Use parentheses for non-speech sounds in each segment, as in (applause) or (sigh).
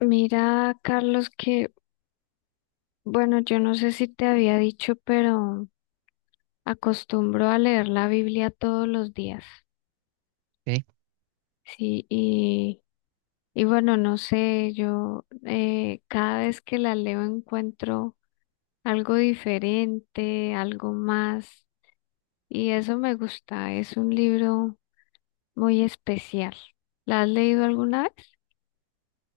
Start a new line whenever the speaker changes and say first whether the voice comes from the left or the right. left: Mira, Carlos, que bueno, yo no sé si te había dicho, pero acostumbro a leer la Biblia todos los días.
right: Ok.
left: Sí, y bueno, no sé, yo cada vez que la leo encuentro algo diferente, algo más, y eso me gusta, es un libro muy especial. ¿La has leído alguna vez?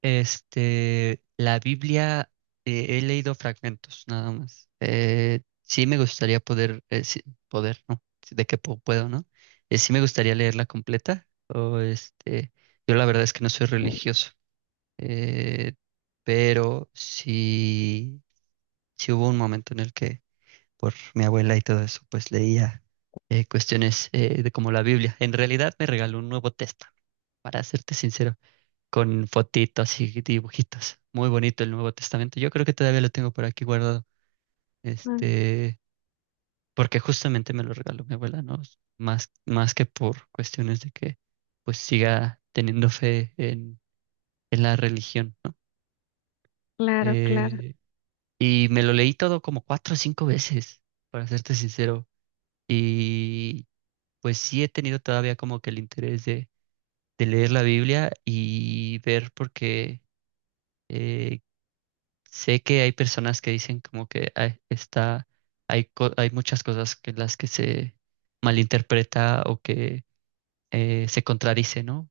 right: La Biblia, he leído fragmentos nada más. Sí me gustaría poder, poder, ¿no? Sí, de que puedo, ¿no? Sí me gustaría leerla completa. O yo la verdad es que no soy religioso, eh, pero sí, sí hubo un momento en el que por mi abuela y todo eso, pues leía cuestiones de como la Biblia. En realidad me regaló un Nuevo Testamento, para serte sincero, con fotitos y dibujitos. Muy bonito el Nuevo Testamento. Yo creo que todavía lo tengo por aquí guardado.
left: Ah,
right: Este, Porque justamente me lo regaló mi abuela, ¿no? Más, más que por cuestiones de que pues siga teniendo fe en la religión, ¿no?
left: claro, claro.
right: Eh, y me lo leí todo como cuatro o cinco veces, para serte sincero. Y pues sí he tenido todavía como que el interés de leer la Biblia y ver por qué eh, sé que hay personas que dicen como que "Ay, está, hay, hay muchas cosas que las que se malinterpreta o que se contradice, ¿no?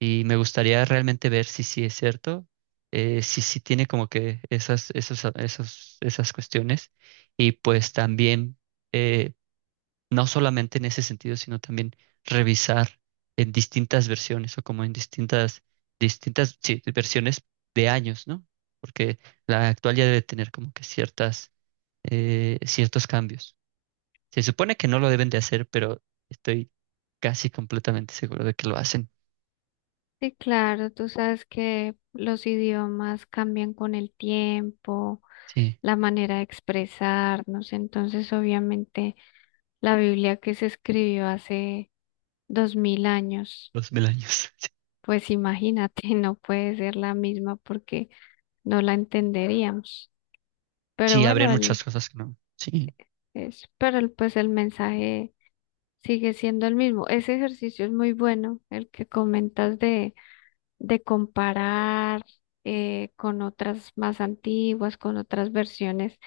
right: Y me gustaría realmente ver si sí es cierto, si sí tiene como que esas, esos, esos, esas cuestiones. Y pues también eh, no solamente en ese sentido, sino también revisar en distintas versiones o como en distintas, distintas, sí, versiones de años, ¿no? Porque la actual ya debe tener como que ciertas, ciertos cambios. Se supone que no lo deben de hacer, pero estoy casi completamente seguro de que lo hacen.
left: Sí, claro, tú sabes que los idiomas cambian con el tiempo,
right: Sí,
left: la manera de expresarnos. Entonces, obviamente, la Biblia que se escribió hace 2000 años,
right: los mil años. (laughs)
left: pues imagínate, (laughs) no puede ser la misma porque no la entenderíamos.
right: Sí,
left: Pero
right: sí, habrían
left: bueno, el,
right: muchas cosas que no. Sí,
left: es, pero el- pues el mensaje sigue siendo el mismo. Ese ejercicio es muy bueno, el que comentas de comparar con otras más antiguas, con otras versiones.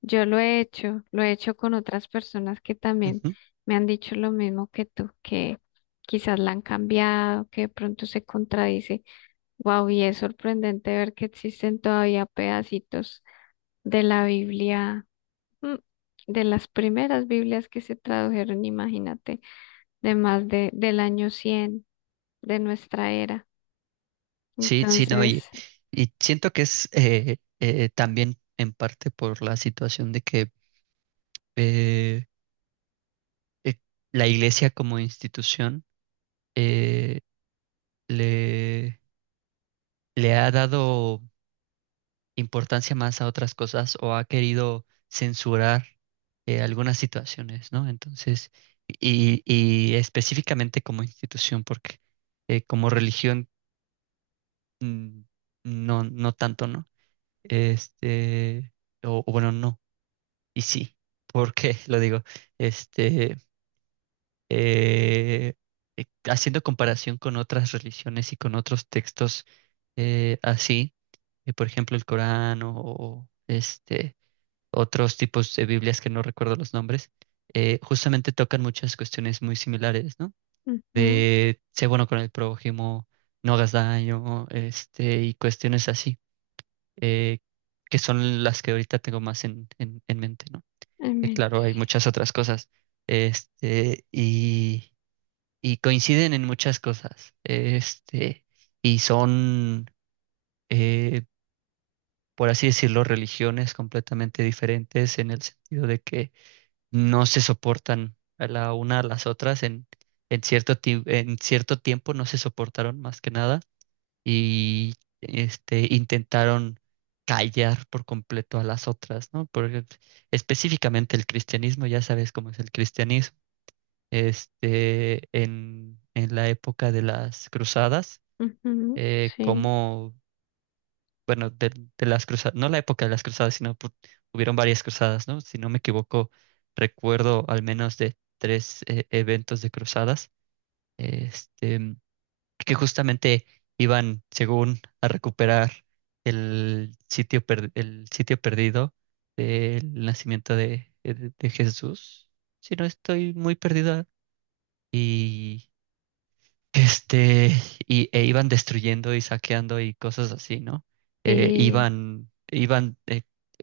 left: Yo lo he hecho con otras personas que también
right: ujú.
left: me han dicho lo mismo que tú, que quizás la han cambiado, que de pronto se contradice. Wow, y es sorprendente ver que existen todavía pedacitos de la Biblia, mm, de las primeras Biblias que se tradujeron, imagínate, de más de, del año 100 de nuestra era.
right: Sí, sí, no,
left: Entonces,
right: y siento que es también en parte por la situación de que eh, eh, la iglesia como institución, eh, le, le ha dado importancia más a otras cosas o ha querido censurar algunas situaciones, ¿no? Entonces, y específicamente como institución, porque como religión mm, no, no tanto, ¿no? Este, o, o bueno, no, y sí, ¿por qué (laughs) lo digo? Este, eh, Haciendo comparación con otras religiones y con otros textos así, por ejemplo el Corán o, otros tipos de Biblias que no recuerdo los nombres, justamente tocan muchas cuestiones muy similares, ¿no?
left: ujú,
right: De sé bueno con el prójimo, no hagas daño, y cuestiones así, eh, que son las que ahorita tengo más en mente, ¿no?
left: en mente,
right: Claro, hay
left: sí.
right: muchas otras cosas. Y, y coinciden en muchas cosas. Y son, eh, por así decirlo, religiones completamente diferentes en el sentido de que no se soportan a la una a las otras. En cierto, en cierto tiempo no se soportaron más que nada y intentaron callar por completo a las otras, ¿no? Porque específicamente el cristianismo, ya sabes cómo es el cristianismo en la época de las cruzadas,
left: Ujú,
right: eh,
left: sí,
right: como, bueno, de las cruzadas, no la época de las cruzadas, hubieron varias cruzadas, ¿no? Si no me equivoco, recuerdo al menos de tres eventos de cruzadas, este, que justamente iban, según, a recuperar el sitio, el sitio perdido del nacimiento de, de Jesús. Si no estoy muy perdida. Y Este, y, e iban destruyendo y saqueando y cosas así, ¿no?
left: sí,
right: Iban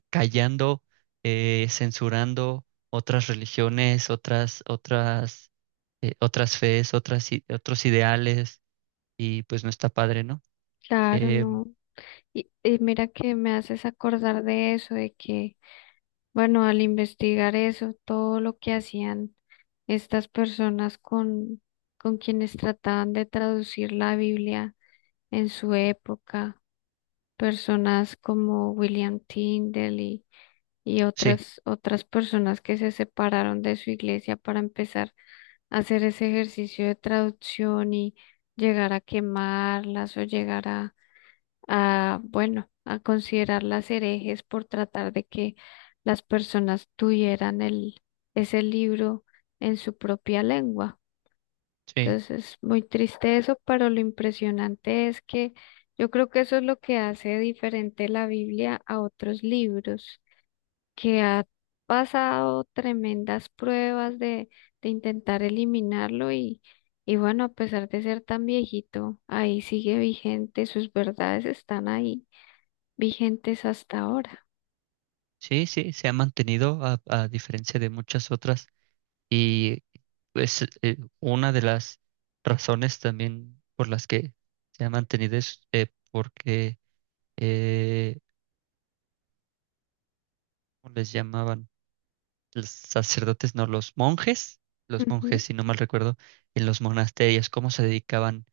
right: callando, censurando otras religiones, otras, otras, otras fees, otras, otros ideales, y pues no está padre, ¿no?
left: claro,
right: Em,
left: no. Y mira que me haces acordar de eso, de que, bueno, al investigar eso, todo lo que hacían estas personas con quienes trataban de traducir la Biblia en su época, personas como William Tyndale y
right: sí,
left: otras, otras personas que se separaron de su iglesia para empezar a hacer ese ejercicio de traducción y llegar a quemarlas o llegar a, bueno, a considerarlas herejes por tratar de que las personas tuvieran el, ese libro en su propia lengua.
right: sí,
left: Entonces es muy triste eso, pero lo impresionante es que yo creo que eso es lo que hace diferente la Biblia a otros libros, que ha pasado tremendas pruebas de intentar eliminarlo y bueno, a pesar de ser tan viejito, ahí sigue vigente, sus verdades están ahí vigentes hasta ahora.
right: sí, sí, se ha mantenido a diferencia de muchas otras. Y es una de las razones también por las que se ha mantenido es porque, eh, ¿cómo les llamaban? Los sacerdotes, no, los monjes,
left: Ujú,
right: si no mal recuerdo, en los monasterios, cómo se dedicaban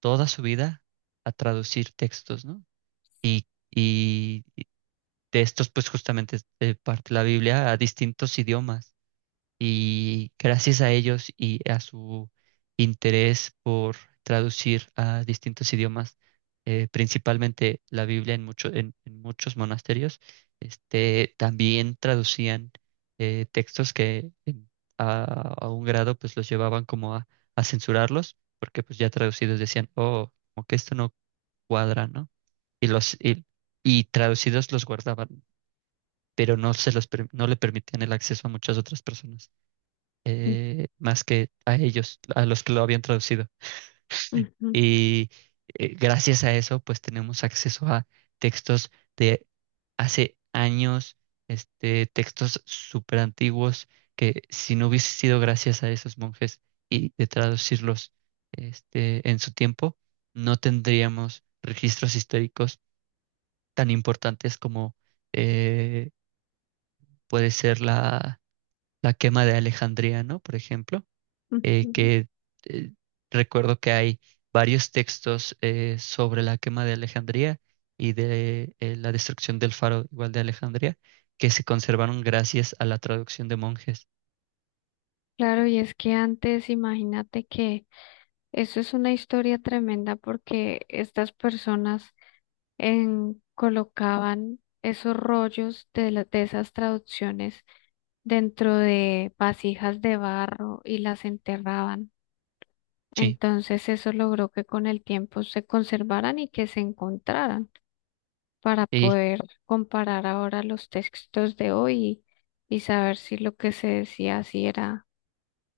right: toda su vida a traducir textos, ¿no? Y, y de estos, pues justamente parte la Biblia a distintos idiomas y gracias a ellos y a su interés por traducir a distintos idiomas, principalmente la Biblia en, en muchos monasterios, también traducían textos a, a un grado pues los llevaban como a censurarlos, porque pues ya traducidos decían, oh, como que esto no cuadra, ¿no? Y los y, y traducidos los guardaban, pero no se los no le permitían el acceso a muchas otras personas más que a ellos, a los que lo habían traducido.
left: ujú,
right: Y gracias a eso, pues tenemos acceso a textos de hace años, textos súper antiguos, que si no hubiese sido gracias a esos monjes y de traducirlos en su tiempo, no tendríamos registros históricos tan importantes como eh, puede ser la, la quema de Alejandría, ¿no? Por ejemplo
left: ujú.
right: que eh, recuerdo que hay varios textos sobre la quema de Alejandría y de la destrucción del faro igual de Alejandría, que se conservaron gracias a la traducción de monjes.
left: Claro, y es que antes, imagínate que eso es una historia tremenda porque estas personas en- colocaban esos rollos de, la- de esas traducciones dentro de vasijas de barro y las enterraban.
right: Sí,
left: Entonces eso logró que con el tiempo se conservaran y que se encontraran, para
right: y
left: poder comparar ahora los textos de hoy y saber si lo que se decía si era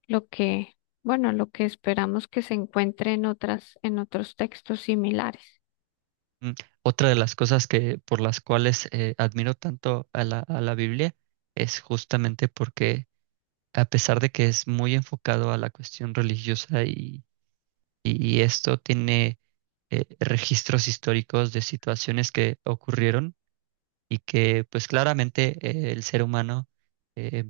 left: lo que, bueno, lo que esperamos que se encuentre en otras, en otros textos similares.
right: mm, otra de las cosas que por las cuales admiro tanto a la Biblia es justamente porque a pesar de que es muy enfocado a la cuestión religiosa y esto tiene registros históricos de situaciones que ocurrieron, y que pues claramente el ser humano eh,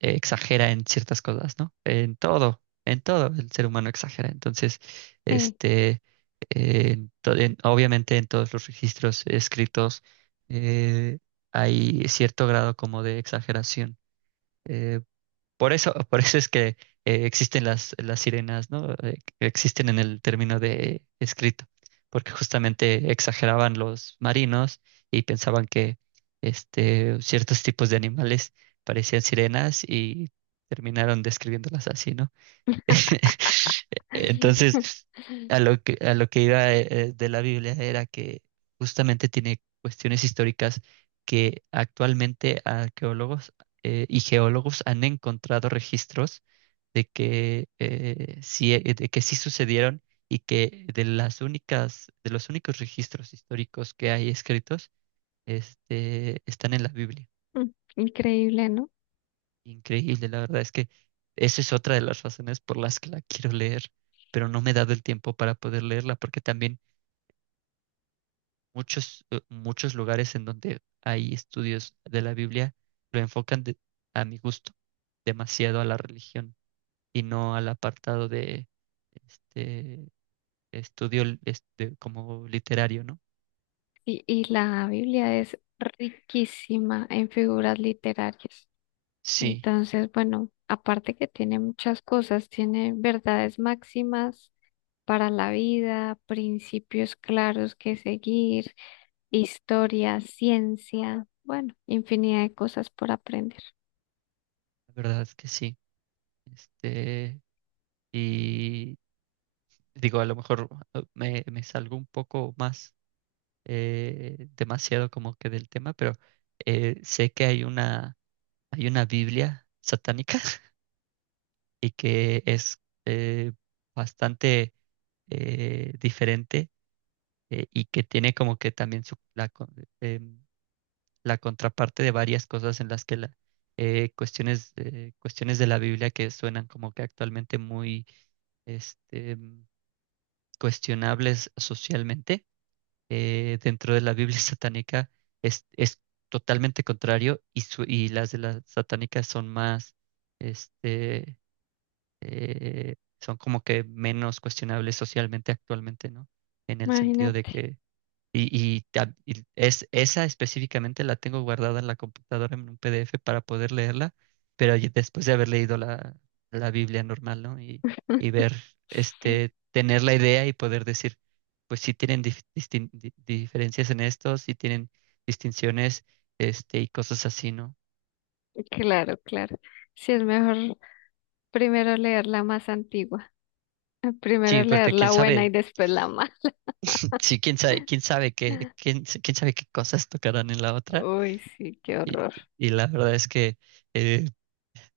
right: exagera en ciertas cosas, ¿no? En todo el ser humano exagera. Entonces,
left: Sí.
right: este, obviamente en todos los registros escritos eh, hay cierto grado como de exageración. Eh, por eso, (laughs) por eso es que existen las sirenas, ¿no? Existen en el término de escrito, porque justamente exageraban los marinos y pensaban que ciertos tipos de animales parecían sirenas y terminaron describiéndolas así, ¿no? (laughs)
left: (laughs)
right: Entonces, a lo que iba de la Biblia era que justamente tiene cuestiones históricas que actualmente arqueólogos y geólogos han encontrado registros de que de que sí sucedieron y que de las únicas, de los únicos registros históricos que hay escritos, están en la Biblia.
left: Mm, increíble, ¿no?
right: Increíble, la verdad es que esa es otra de las razones por las que la quiero leer, pero no me he dado el tiempo para poder leerla porque también muchos lugares en donde hay estudios de la Biblia lo enfocan a mi gusto demasiado a la religión y no al apartado de este estudio como literario, ¿no?
left: Y la Biblia es riquísima en figuras literarias.
right: Sí,
left: Entonces, bueno, aparte que tiene muchas cosas, tiene verdades máximas para la vida, principios claros que seguir, historia, ciencia, bueno, infinidad de cosas por aprender.
right: la verdad es que sí. Este, y digo, a lo mejor me salgo un poco más demasiado como que del tema, pero sé que hay una Biblia satánica (laughs) y que es bastante diferente y que tiene como que también em, la contraparte de varias cosas en las que la, cuestiones de la Biblia que suenan como que actualmente muy mm, cuestionables socialmente dentro de la Biblia (laughs) satánica es totalmente contrario y, y las de la satánica son más, este, son como que menos cuestionables socialmente actualmente, ¿no? En el sentido de
left: Imagínate.
right: que esa específicamente la tengo guardada en la computadora en un PDF para poder leerla, pero ya después de haber leído la, la Biblia normal, ¿no? Y
left: (laughs)
right: ver, tener la idea y poder decir, pues sí tienen diferencias en esto, sí tienen distinciones, y cosas así, ¿no?
left: Claro, claro. Sí, es mejor primero leer la más antigua, (laughs) primero
right: Sí,
left: leer
right: porque quién
left: la buena y
right: sabe,
left: después la mala.
right: (clears throat) (laughs) sí, quién sabe, quién sabe qué cosas tocarán en la otra.
left: Uy, sí, qué
right: Y,
left: horror.
right: y la verdad es que eh,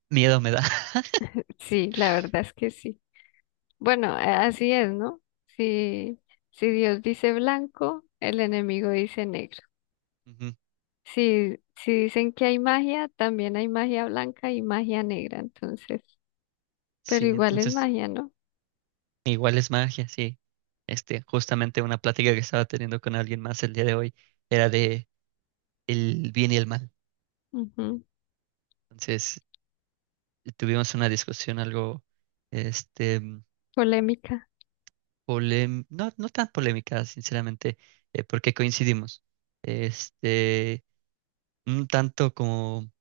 right: miedo me da. (laughs)
left: Sí, la verdad es que sí. Bueno, a- así es, ¿no? Si, si Dios dice blanco, el enemigo dice negro.
right: Ujú.
left: Si, si dicen que hay magia, también hay magia blanca y magia negra, entonces, pero
right: Sí,
left: igual es
right: entonces
left: magia, ¿no?
right: igual es magia, sí. Justamente una plática que estaba teniendo con alguien más el día de hoy era de el bien y el mal.
left: Ujú,
right: Entonces, tuvimos una discusión algo, este,
left: polémica.
right: no, no tan polémica, sinceramente, porque coincidimos. Este, un tanto como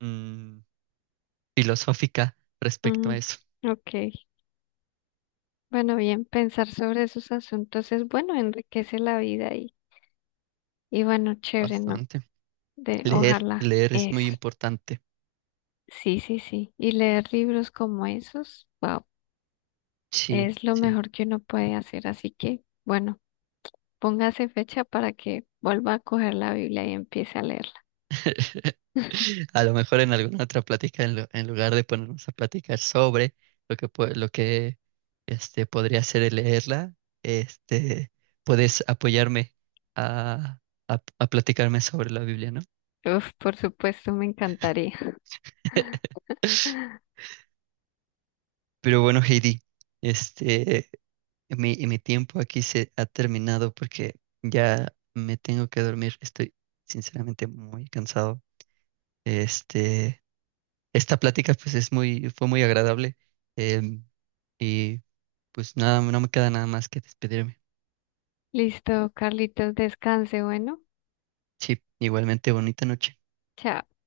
right: mm, filosófica respecto a
left: Mm,
right: eso.
left: ok. Bueno, bien, pensar sobre esos asuntos es bueno, enriquece la vida y bueno, chévere, ¿no?
right: Bastante.
left: De,
right: Leer,
left: ojalá
right: leer es muy
left: eso.
right: importante.
left: Sí, sí, sí. Y leer libros como esos, wow,
right: Sí,
left: es lo
right: sí.
left: mejor que uno puede hacer. Así que, bueno, póngase fecha para que vuelva a coger la Biblia y empiece a leerla.
right: (laughs) A lo mejor en alguna otra plática, en lugar de ponernos a platicar sobre lo que, lo que podría ser el leerla, este, puedes apoyarme a, a platicarme sobre la Biblia, ¿no?
left: Uf, por supuesto, me encantaría.
right: (laughs) Pero bueno, Heidi, este, mi, mi tiempo aquí se ha terminado porque ya me tengo que dormir. Estoy sinceramente muy cansado. Este, Esta plática pues es muy, fue muy agradable. em, y Pues nada, no me queda nada más que despedirme.
left: (laughs) Listo, Carlitos, descanse, bueno.
right: Sí, igualmente bonita noche.
left: Chao.